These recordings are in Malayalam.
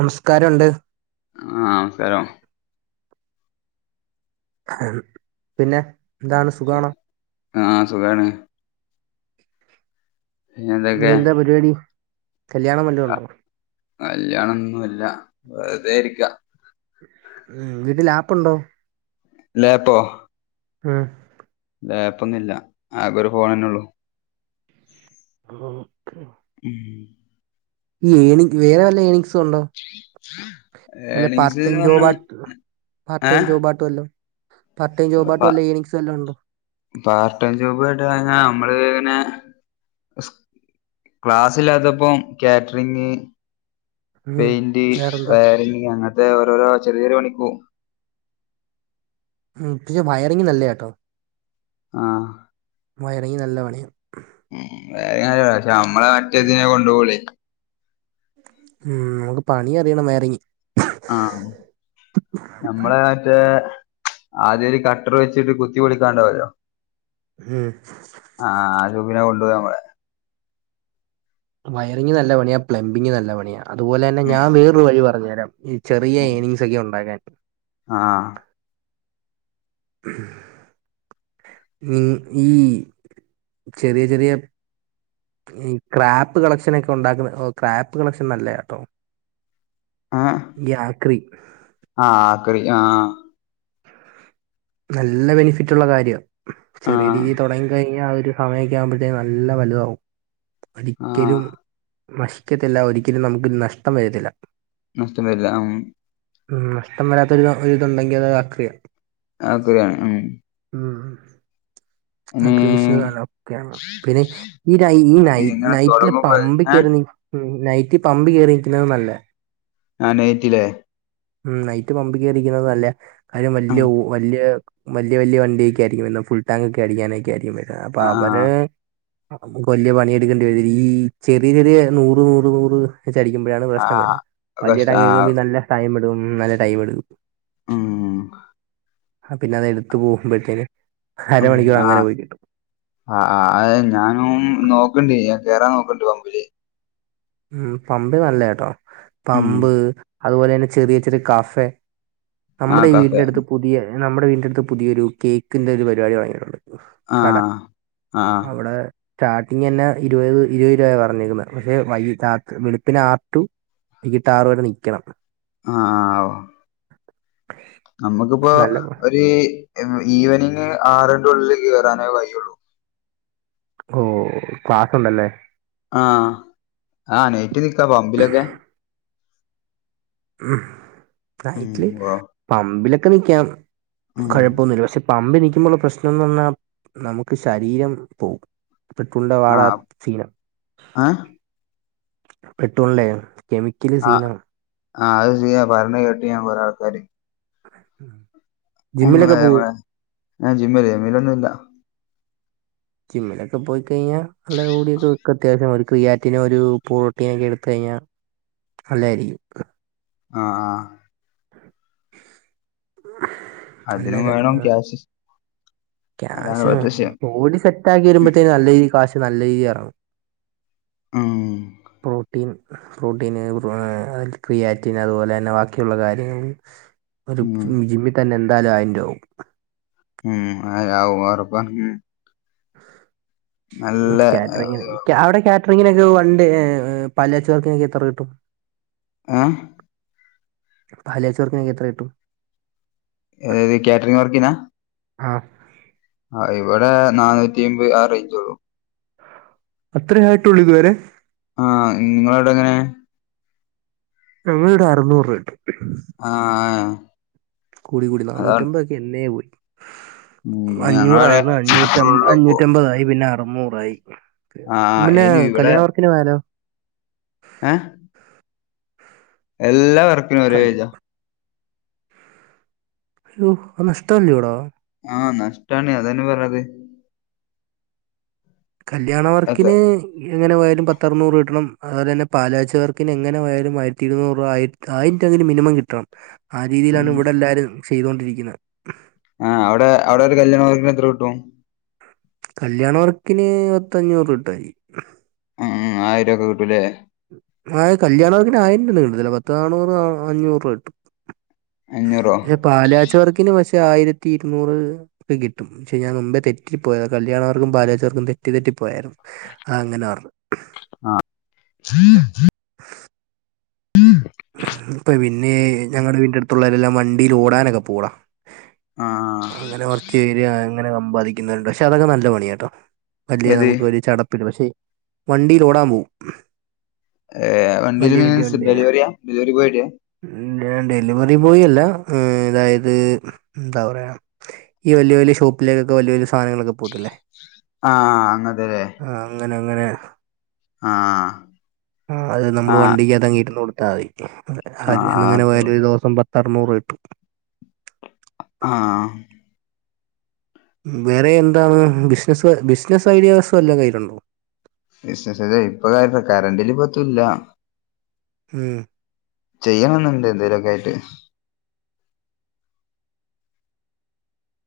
നമസ്കാരമുണ്ട് ആ നമസ്കാരം പിന്നെ എന്താണ് സുഖാണോ? ആ സുഖാണ് പിന്നെ ഇനി എന്തൊക്കെ എന്താ പരിപാടി കല്യാണംവല്ലതുണ്ടോ? കല്യാണന്നുല്ല വെറുതെരിക്കാ ഉ വീട്ടിൽ ആപ്പ്ണ്ടോ ലേപ്പോ ആഹ പ്പൊന്നും ഇില്ല ആകേ ഒരു ഫോൺ ന്നെ ഉള്ളൂ ആ ഉം ഈഏണി വേറെ വല്ല ഏണിംഗസ് ണ്ടോ വല്ല പാർ് ഏണിങ്സ് ടൈം ന്ന് ജോബ പറഞ്ഞ ആട്ട പാർ് ടൈം ഏഹ് ജോബ് ആയിട്ടവല്ലോം പാർട്ട ടൈംജോബായിട്ട് വല്ല ഏ നിങ്സ് വല്ലോം ഉണ്ടോ പാർട്ട് ടൈം ജോബ് ആയിട്ട് കഴിഞ്ഞ നമ്മള് ഇങ്ങനെ ക്ലാസ്സിലാത്തപ്പം കാറ്ററിങ് ഉം പെയിന്റ് വേറെന്താ വയറിംങ്ങ് അങ്ങനത്തെ ഓരോരോ ചെറിയ ചെറിയ പണിക്കൂ ഉ പെ വയറിങ്ംഗ് നല്ലത കേട്ടോ ആഹ വയറിങ് നല്ല പണയാണ് ഉ വയറിംഗ് നല്ല പണിയാ പക്ഷെ നമ്മളെ മറ്റേതിനെ കൊണ്ടോവൊള്ളൂ ഉ നമുക്ക് പണി അറിയണം വേറി ങ്ങി ആഹ നമ്മളെ മറ്റേ ആദ്യം ഒരു കട്ടർ വെച്ചിട്ട് കുത്തി പൊളിക്കാണ്ടാവല്ലോ ഉം ആഹ് ആഹ് ജൂബിനെ കൊണ്ടു പോവ പർയാ വയറിംഗ് നല്ല പണിയാ പ്ലംബിംഗ് നല്ല പണിയ അപോലെന്നെ ഞാൻ വേറൊരു വഴി പറഞ്ഞു തരാം ചെറിയ ഏനിങ്സ് ഒക്കെ ഉണ്ടാക്കാൻ ആഹ് [unintelligible] നി ഈ ചെറിയ ചെറിയ ഈ ക്രാപ്പ് കളക്ഷനൊക്കെ ഉണ്ടാക്കുന്ന ഓ ക്രാപ്പ് കളക്ഷൻ നല്ലതാട്ടോ ഏഹ് യാക്രി ആഹ് ആക്രി ആഹ് നല്ല ബെനിഫിറ്റ്ള്ള കാര്യമാണ് ചെറിയ ആഹ് രീതി തുടങ്ങി കഴിഞ്ഞാൽ ആഹ് ഒരു സമയൊക്കെ ആവുമ്പത്തെ നല്ല വലുതാകും ആഹ് ഒരിക്കലും നശിക്കത്തില്ല ഒരിക്കലും നമുക്ക് നഷ്ടം വരത്തില്ല നഷ്ടംവരില്ല ഉം ഉം നഷ്ടം വരാത്തൊരു ഇതുണ്ടെങ്കിൽ അത് അക്രിയ ആക്രിയാണ് ഉം ഉം ഇനി ആഹ് [unintelligible] പിന്നെ ഈ ഈ ന അപ്പൊ എങ്ങനെ നൈറ്റിലെ തുടങ്ങുമ്പോ പമ്പി ഏഹ് കേറി നിക്ക് [unintelligible] ഉം നൈറ്റ് പമ്പ് കയറിയിരിക്കുന്നത് നല്ലാ ആഹ് നെയ്ററില്ലേ ഉം നൈറ്റ് പമ്പിക്കേറരിക്കുന്നത് നല്ല കാര്യം വലിയ ഉം വലിയ വലിയ വല്യ വണ്ടിയൊക്കെ ആയിരിക്കും വരുന്നത് ഫുൾടാങ് ഒക്കെ അടിക്കാനൊക്കെ ആയിരിക്കും വരുന്നത് അപ്പൊ അവര് ആഹ് വല്ല്യ പണിയെടുക്കേണ്ടി വരീ ഈ ചെറിയ ചെറിയ നൂറ് നൂറ് നൂറ് ചടിക്കുമ്പോഴാണ് പ്രശ്നം ആഹ് വരുന്നത് വള്ളിട കഷ്ട ആഹ് കക്കുമ്പോ നല്ല ടൈം എടും നല്ല ടൈം എടുക്കും ആഹ് ആഹ് പിന്നെ അത് എടുത്ത് പോകുമ്പോഴത്തേന് ഉം അരമണിക്കൂർ അങ്ങനെ ആഹ് പോയി കിട്ടും ആഹ് അത് ഞാനും നോക്ക്ണ്ട് ഞാൻ കേറാൻ നോക്കണ്ട് പമ്പില് ഉം പമ്പ് നല്ല കേട്ടോ ഉം പമ്പ് അതുപോലെ തന്നെ ചെറിയ ചെറിയ കഫെ ആഹ് നമ്മുടെ കഫേ വീടിറ അടുത്ത് പുതിയ നമ്മുടെ വീടിന്റെ അടുത്ത് പുതിയൊ ഒരു കേക്കിന്റെ ഒരു പരിപാടി വടങ്ങിയിട്ടുണ്ട് കട ആഹ് ആഹ് അവിടെ സ്റ്റാർട്ടിങ് തന്നെ ഇരുപത് ഇരുപത് രൂപയാ പറഞ്ഞിരിക്കുന്നത് പക്ഷെ വൈയ് രാത്രി വെളുപ്പിന് ആറ് ടു വൈകിട്ട് ആറ് വരെ നിൽക്കണം ആഹ് ഓ [unintelligible] നമ്മക്ക്പ്പോ പക്ഷെ നല്ല ഒരു ഈവനിങ് ആറിന്റെ ഉള്ളിൽ കയറാനേ കഴിയുള്ളൂ ഓ ക്ലാസ് ഉണ്ടല്ലേ ആഹ് ആഹ് നേറ്റി നിക്കാ പമ്പിലൊക്കെ ഉം ഉം നൈറ്റില് ഓ പമ്പിലൊക്കെ നിക്കാം കുഴപ്പമൊന്നും പമ്പ് നിൽക്കുമ്പോള്ള പ്രശ്നംന്ന് പറഞ്ഞാ നമുക്ക് ശരീരം പോകും പെട്രൂണിൻ്റെ ഫുൾ വാടാ ആഹ് സീനാകും ആഹ് പെട്രുണില്ലേ കെമിക്കല് സീന ആഹ് അത് ചെയ്യാൻ പറഞ്ഞ്ണ കേട്ടി ഞാൻ ആൾക്കാര് ഉഹ് ഉം അതെ മഹൻ ജിമ്മല്ല ഇല്ലൊന്നും ഇല്ല ജിമ്മിലൊക്കെ പോയി കഴിഞ്ഞാൽ കൂടിയൊക്കെ അത്യാവശ്യം ക്രിയാറ്റിനും ഒരു പറോട്ടിയ ഒക്കെ എടുത്ത് കഴിഞ്ഞാൽ അല്ലായിരിക്കും ആഹ് ആഹ് ആഹ് അതിനും വേണം ക്യാഷ് അതാണ് ക്യാഷ് ഇവിടുത്തെ വിഷയം ബോഡി സെറ്റ് ആക്കി വരുമ്പോത്തേും നല്ല രീതി കാശ് നല്ല രീതി എറങ്ങും ഉം ഓഹ് പ്രോട്ടീൻ പ്രോട്ടീന് ക്രിയാറ്റിൻ അതുപോലെന്നെ ബാക്കിയുള്ള കാര്യങ്ങള് ഒരു ഉം ജിമ്മി തന്നെ എന്തായാലും ആയിരം രൂപ ആവും ഉം അ അ [unintelligible] ർബ കാറ്ററിങ്ങ് അവിടെ കാറ്ററിങ്ങിനൊക്കെ പണ്ട് പാലുകാച്ച് വർക്കിനൊക്ക എത്ര കിട്ടും ആഹ് പാലുകാച്ച് വർക്കിനൊക്കെ എത്ര കിട്ടും ഏത് കാറ്ററിംങ്ങ് വർക്കിനാ ആഹ് ആഹ് ഇവിടെ നാന്നൂറ്റി അമ്പത് ആ റേഞ്ചേള്ളൂ അത്രേ ആയിട്ടുള്ളൂ ഇതുവരെ ആഹ് നിങ്ങടെ എവിടെ എങ്ങനെ ഞങ്ങടെ ഇവിടെ അറുനൂറ് രൂപ കിട്ടും ആഹ ആഹ് കൂടി കൂടി അതാണ് നാണുറ്റമ്പതൊക്കെ എന്നെ പോയി ഉം ഞങ്ങളവിടെ അഞ്ഞൂറായിരുന്നു അഞ്ഞൂറ്റ മാത്രള്ളൂ ഇപ്പോ അഞ്ഞൂറ്റ അമ്പതായി പിന്നെ അറുന്നൂറായി ആ പിന്നെ ഇനി കല്യാണ വർക്കിന് പോയാലോ ഏയ എല്ലാ വർക്കിനും ഒരേ ഏജ് ആ അയ്യോ അത് നഷ്ടം അല്ലിയോടാ ആഹ് നഷ്ടാണ് അത് തന്നെ പറഞ്ഞത് കല്ല്യാണ അതെ വർക്കിന് എങ്ങനെ പോയാലും പത്തറൂനൂറ് കിട്ടണം അതുപോലെ തന്നെ പാലുകാച്ച് വർക്കിന് എങ്ങനെ പോയാലും ആയിരത്തി ഇരുനുറ് രൂവ ആയിര് ആയിരം രൂപ എങ്കിലും മിനിമം കിട്ടണം ആ രീതിയിലാണ് ഉം ഇവിടെ എല്ലാരും ചെയ്തോണ്ട് ഇരിക്കുന്നത് ആഹ് അവിടെ അവിടെ ഒര് കല്ല്യാണ വർക്കിന് എത്ര കിട്ടും കല്ല്യാണ വർക്കിന് പത്തഞ്ഞൂറ് രൂപ കിട്ടുവായിരിക്കും ഉം ആയിരൊക്കെ കിട്ടും ഇല്ലേ ഏയ് കല്ല്യാണവർക്കിന് ആയിരം രൂപ ഒന്നും കിട്ടത്തില്ല പത്ത് നാണുറ് അഞ്ഞൂറ് രൂപ കിട്ടും അഞ്ഞൂറോ പക്ഷെ പാല്കാച്ച് വർക്കിന് പക്ഷെ ആയിരത്തി ഇരുനുറ്- കിട്ടും പക്ഷേ ഞാൻ മുൻപേ തെറ്റിപ്പോയതാ കല്ല്യാണവർക്കും പാല്കാച്ച് വർക്കും തെറ്റി തെറ്റി പോയാരുന്നു ആഹ് അങ്ങനെ പറഞ്ഞു ആഹ് [inaudible] ഇപ്പ പിന്നെ ഞങ്ങടെ വീട്ടിന്റെ അട്ത്ത് ഉള്ളോരെല്ലാം വണ്ടീല് ഓടാനൊക്കെ പോവുവെട ആ അങ്ങനെ വർക് ഏര്യ അങ്ങനെ സമ്പാദിക്കുന്നവരുണ്ട് പക്ഷെ അതൊക്കെ നല്ല പണിയാ കേട്ടോ അല്ലെ ഏത് നമുക്ക് ഒരു ചടപ്പ് [unintelligible] ന് പക്ഷെ വണ്ടീലോടാൻ പോവും ഏ വണ്ടീല് എങ്ങനെയാ ഡെലിവറിയാ ഡെലിവറി ബോയ്ടെയാ ഞാൻ ഡെലിവെറി ബോയി അല്ല അതായത് എന്താ പറയ്ക - ഈ വല്ലിയ വല്ലിയ ഷോപ്പിലേക്കൊക്കെ വല്ല്യയ വല്ലിയ സാനങ്ങളൊക്കെ പോത്തില്ലേ ആഹ് അങ്ങനത്തെ ഇല്ലേ ആഹ് അങ്ങന അങ്ങനെ- അത് നമ്മള് ആ വണ്ടിക്കത്താങ്ങ് ഇരുന്നു കൊടുത്താൽ മതി ആ കാര്യം എങ്ങനെ അതോ പോയാലും ഒരു ദെവസം പത്തറുനുറ് രൂപ കിട്ടും ആഹ് വേറെ എന്താണ് ബിസിനസ് ബിസ്നസ് ഐഡിയാസ് വല്ലൊം കയ്യില്ണ്ടോ? ബിസ്നസ് അതെ ഇപ്പ കാരണം കറണ്ടിലി പറ്റൂല്ല ഉം ചെയ്യണം ന്ന്ണ്ട് എന്തെേലൊക്കായിട്ട്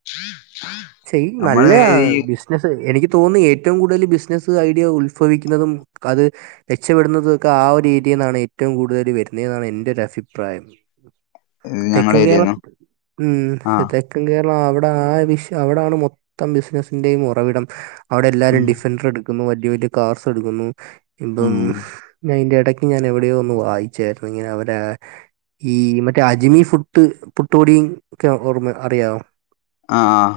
[unintelligible] ചെയിം നമ്മള് ന്നല്ലേ ഈ ആണം ബിസ് സ്നസ് എനിക്ക് തോന്നി ഏറ്റവും കൂടുതൽ ബിസിനസ്സ് ഐഡിയ ഉൽഫവിക്കുന്നതും അത് രക്ഷപ്പെടുന്നതൊക്കെ ആ ഒര് ഏര്യേന്നാണ് ഏറ്റവും കൂടുതൽ വെര്ന്നെന്നാണ് എൻ്റൊര് അഫിപ്രായം ഞങ്ങളെ തെക്കൻ കേരളം ഏരിയേന്നോ ആ മ് തെക്കൻ കേരളം അവിടെ ആ ഒര്ഷ് ക്യയാ അവ്ടാണ് മൊത്തം ബിസിനസ്സിന്റെയും ഒറവിടം അവിടെ ഉം എല്ലാരും ഡിഫൻൻ്റഡ് കുന്നു വല്ല്യയ വല്ല്യയ കാർസ് എടുക്കുന്നു ഇപം ഉം ഞാ അയ്ൻന്റെ എടക്ക് ഞാൻ എവിടെ ഒന്ന് വായിച്ചായിരുന്നു ഞവിടെ ഈ മറ്റേ അജ്മി ഫുട്ട് പുട്ട്പൊടിം ഒക്കെ ഓർമ്മ അറിയാവോ അ ആഹ്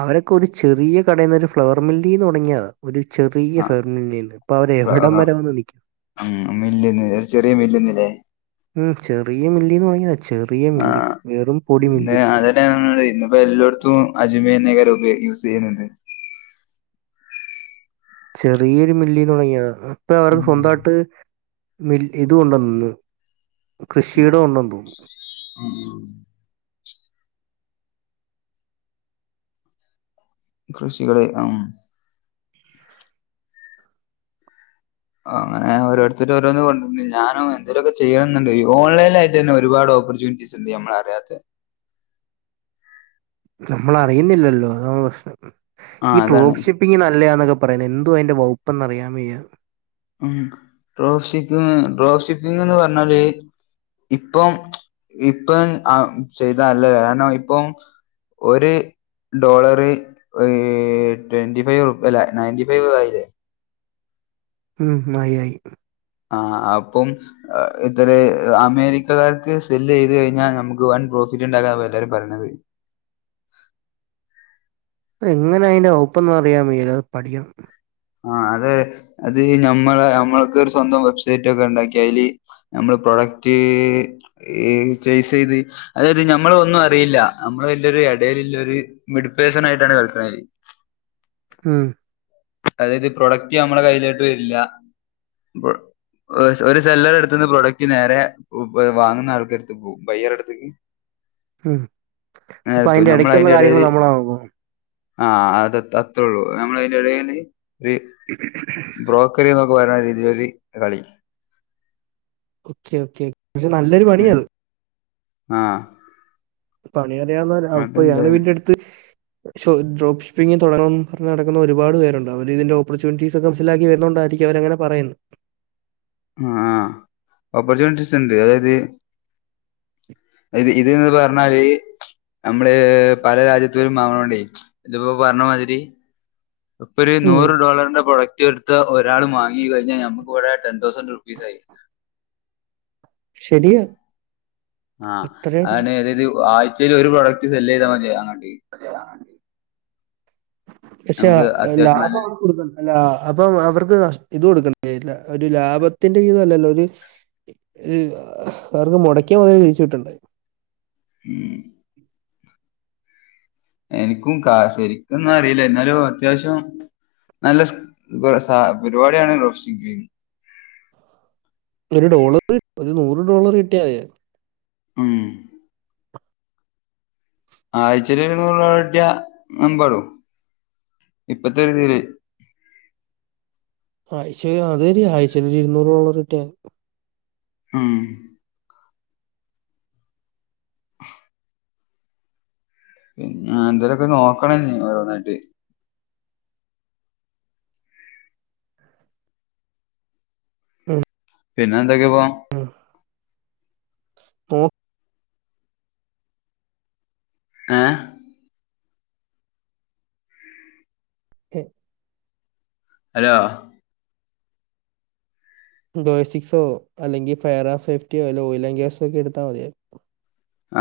അവരൊക്കെ ഒരു ചെറിയ കടേന്ന് ഒരു ഫ്ലവർ മില്ലീന്നൊട്ങ്ങിയാ ഒരു ചെറിയ ഫ്ലവർ മില്ലീന്ന് ഇപ്പ അവര് എവിടം വരെ വന്ന് നിക്ക മ് മില്ല്ന്ന് ഒര് ചെറിയ മില്ല്ന്ന് ലേ മ് ചെറിയ മില്ലീന്ന് വാങിതാ ചെറിയ മില്ല് വെറും പൊടി മില്ല് ആ ഇന്ന്പ്പോ എല്ലോട്ത്തും അജ്മിന്നെയ്ക്കാരം ഉപയോഗിക്ക്ന്നെ [inaudible] ചെറിയൊര് മില്ലീന്നൊട്ങ്ങിയതാ ഇപ്പ ഉം. അവർക്ക് സ്വന്തായിട്ട് മി ഇത് കൊണ്ടന്ന്ന്ന് കൃഷിയിടം ഒണ്ടന്ന് തോന്ന്ന്നു [unintelligible] കൃഷികള് അം അങനെ ഓരോര്ത്തര് ഓരോന്ന് കൊണ്ടര്ണ് ഞാനും എന്തേലൊക്കെ ചെയ്യണന്ന്ണ്ട് ഓൺലൈനായി്ട്ടെന്നെ ഒരുപാട് ഓപ്പർചൂണിറ്റീസ് സ്ണ്ട് അമ്മള് അറിയാത്തെ നമ്മളറിയുന്നില്ലല്ലോ അത പ്രശ്നം ഈ ആഹ് അതാണ് ട്രോപ്സി- ഇ ഇങ്ങെല്ലതന്നൊക്കെ പറയുന്നത് എന്തുവാ അതിന്റെ വകപ്പ്ന്ന് അറിയൻ വയ്യ ഉ ഡ്രോ ഷിപ്പിങ് ഡ്രോഷിപ്പിങ് ന്ന് പറഞ്ഞാല് ഇപ്പം ഇപ്പ ആ ചെയ്തല്ല കാരണം ഇപ്പം ഒര് ഡോളർഒരു ട്വന്റി ഫൈവ് അല്ല നയന്റി ഫൈവ് ആയില്ലേ ഉം ആയി ആയി ആഹ് അപ്പം ഇത്ര അമേരിക്കക്കാർക്ക് സെല് ചെയ്ത് കഴിഞ്ഞാൽ നമുക്ക് വൺ പ്രോഫിറ്റ് ഉണ്ടാക്കാ എല്ലരും പറഞ്ഞത് അ എങ്ങനെ അതിന്റെ ഒപ്പന്ന് അറിയാൻ വയ അത് പഠിക്കണം ആഹ് അതെ അത് നഞമ്മളെ നമ്മക്ക ഒരു സ്വന്തം വെബ്സൈറ്റ് ഒക്കെ ഉണ്ടാക്കി അതില് നമ്മള് പ്രൊഡക്റ്റ് ചേസ് ചെയ്ത് അതായത് ഞമ്മള ഒന്നും അറിയില്ല നമ്മള് അയിന്റൊരു ഇടൽ ഒരു മിഡ പേഴ്സൺ ആയിട്ടാണ് കളിക്ക ഉം അതായത് പ്രൊഡക്റ്റ് നമ്മള കയ്യിലോട്ട് വരില്ല ഒരു സെല്ലറടുതന്ന് പ്രോഡക്റ്റ് നേര വാങ്ങുന്ന ആൾക്കടുത്ത് ബയ്യറെ അടുത്തേക്ക് ഉം അപ്പൊ അതിന്റെ നേരെത്തും ഇടയ്ക്കുള്ള കാര്യങ്ങൾ നമ്മളാ- ആഹ് അത് അത്രുള്ളൂ നമ്മൾ അയിന്റെ എടേൽഇത് [unintelligible] നക്ക പറരുന്ന രീതിയിലൊരു കളി ഓക്കെ ഓക്കെ പക്ഷെ നല്ലൊരു പണിയ അത് ആഹ് പണി അറിയന്ന അപ്പൊ അതുണ്ട് ഞങ്ങള് വീടി ന്റെ അടുത്ത് ഡ്രോ്ഷിങ് തുടങ്ങണംന്ന് പറഞ് നടക്കുന്ന ഒരുപാട് പേരുണ്ട് അവര് ഇതിന്റെ ഓപ്പർച്യണിറ്റീസ് ക്കെ മനസിലാക്കി വരുന്നുണ്ടായിരിക്ക അവങ്ങനെ പറയുന്നു ആ ഓപ്പർച്ചുനിറ്റീസ് ണ്ട് അതായത് ഇത് ഇതന്ന് പറഞ്ഞാല് നമ്മള് പല രാജ്യത്തൊരും മാങ്ങണോണ്ടെ ഇതിപ്പോ പർഞ്ഞ മാതിരി ഇപ്പൊര് ഉം. നൂറ് ഡോളറിന്റെ പ്രൊഡക്റ്റെട് ത്ത് ഒരാള് മാങ്ങി കഴിഞ്ഞാ നമക്കിവടെ ടെൻ തൗസൻറ് റുപ്പീസായിരി ശെരിയ ആഹ് അതാണ് അതായത് ആയ്ച്ചേല് ഒര് പ്രോഡക്ട് സെല്ലെയ്താ മതിയ അങ്ങട്ട് പക്ഷേ നമുക്ക് അത്യാവശ്യം ലാഭ നല്ല വർക്കിട്ക്കും അല്ല അപ്പം അവർക്ക് നഷ് ഇതെട്ക്കാൻ കയ്യില്ല ഒരു ലാഭത്തിന്റെ വിതല്ലല്ലോ ഒര് ഇഹ് അവര്ക്ക് മൊടക്ക്യ മൊതല് തിരിച്ച് കിട്ടണ്ടേ. ഉം എനിക്കും കാ ശരിക്കൊന്നറില്ല എന്നാലും അത്യാവശ്യം നല്ല സ് ബ് സ പരിവാട്യാണ് റോപ്‌സിക്. ഒരു ഡോളർ ഒരു നൂറ് ഡോളർ കിട്ട്യാ ഉം ആയ്‌ച്ചേലൊര് നൂറ് ഡോളർ കിട്ട്യാ എമ്പാടും ഇപ്പത്തെ ഒരീതില് ആഹ് ശെരിയാ അതൊരു ആയ്ച്ചേലൊരു ഇര്ന്നൂർ ഡോളർ കിട്ട്യാതി. ഉം ഉം ആഹ് എന്തേലൊക്കെ നോക്കണ ഞ് ഓരോന്നായിട്ട്. ഉം പിന്നെന്തൊക്കെ പോ? ഉം പൊ ഏഹ് [unintelligible] അലോ ബേസ്സിക്സോ അല്ലെങ്കി ഫയർ ആൻഡ് സെഫ്റ്റ്യോ അല്ലെ ഓയിലൻ ഗ്യാസോക്കെട്ത്താ മതിയായിര്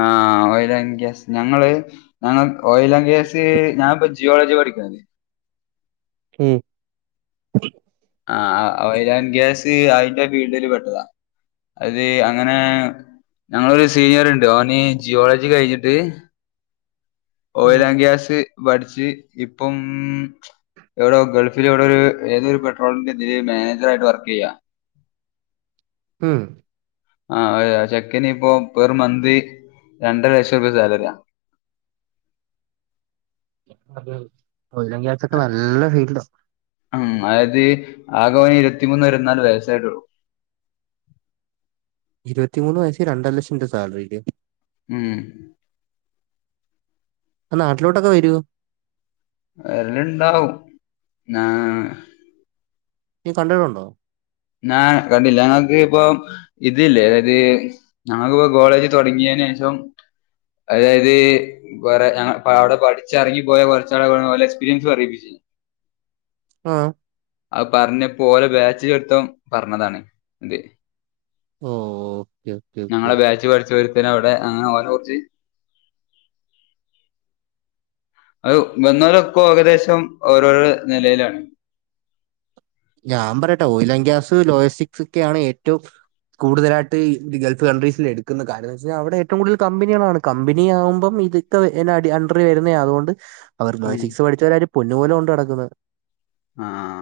ആഹ് ഓയിലാൻഡ് ഗ്യാസ് ഞങ്ങള് ഞങ്ങ ഓയിലൻ ഗ്യാസ് ഞാപ്പൊ ജിയോളജി പഠിക്കുന്നത്. ഉം ആഹ് ആഹ് ഓയിലാൻ ഗ്യാസ് അയ്ന്റെ ഫീൽഡില് പെട്ടതാ. അത് അങ്ങനെ ഞങ്ങളൊരു സീനിയറ്ണ്ട് ഓന് ജിയോളജി കഴ്ഞ്ഞിട്ട് ഉം ഓയിലാൻ ഗ്യാസ് പഠിച്ച് ഇപ്പം എവടൊ ഗൾഫിലെവ്ടൊരു ഏതൊരു പെട്രോളിന്റെ ഇതില് മാനേജറായിട്ട് വർക്കെയ്യാ ഉം ആഹ് അതെ ആ ചെക്കനിപ്പോ പെർ മന്ത് രണ്ടര ലക്ഷൊക്കെ സാലറ്യാ അതെ ഓയിലാൻ ഗ്യാസൊക്കെ നല്ല [unintelligible] ഉം ആത് ആകവന് ഇരുപത്തി മൂന്ന് ഇരുവത്തിനാല് വയസായിട്ടൊള്ളൂ ഇരുപത്തിമൂന്ന് വയസ്സി രണ്ടര ലക്ഷം ൻ്റെ സാലറ്യൊക്കെ. ഉം നാട്ടിലോട്ടൊക്കെ വെരോ? വെര്ല്ണ്ടാവും ഞാ നീ കണ്ടിട്ടുണ്ടോ? ഞാ കണ്ടില്ല ഞങ്ങക്കിപ്പൊ ഇതില്ലേ അതായത് ഞങ്ങക്കിപ്പോ കോളേജ് തൊടങ്ങ്യേനേഷം അതായത് കൊറെ ഞങ്ങള് പാവടെ പഠിച്ചെർങ്ങി പോയാ കൊർച്ചാളുകള് [unintelligible] ഓലെക്ക്സ്പീരിയൻസ് പറയിപ്പിച്ചീനി. ആഹ് അത് പർഞ്ഞപോലെ ബാച്ച്ലൊര്ത്തം പർഞ്ഞതാണ് ഇത് ഓഹ് ഞങ്ങളെ ബാച്ച് പഠിച്ച ഒരുത്തനവടെ അങ്ങനെ ഓനെ കുറച്ച് അത് വന്നേലൊക്കൊകദേശം ഓരോരോ നെലയിലാണ്. ഞാം പറയട്ടെ ഓയിലാൻ ഗ്യാസ് ലോയിസ്റ്റിക് സൊ ക്കെണ് ഏറ്റവും കൂടുതലായിട്ട് ഈ ഗൾഫ് കൺട്രീസിൽ എടുക്കുന്ന കാര്യംന്ന് വെച്ചഴിഞ്ഞാ അവിടെ ഏറ്റവും കൂടുതൽ കമ്പനികളാണ് കമ്പനിയാവുമ്പം ഇത് ത്തത് എന അടി അണ്ടറി വരുന്നെയാ അതുകൊണ്ട് അവർ ഉം ലോയിസിക്സ് പഠിച്ചവരെ പൊന്നു പോലെ കൊണ്ട് നടക്കുന്നത് ആഹ്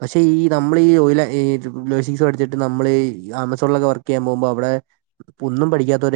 പക്ഷെ ഈ നമ്മള് ഈ ഓയില ഈ ലോയിസിക്സ് പഠിച്ചിട്ട് നമ്മള് ഈ ആമസോണിലൊക്കെ വർ ക്കെയ്യാൻ പോകുമ്പോ അവ്ടെ ഒന്നും പഠിക്കാത്തോരെ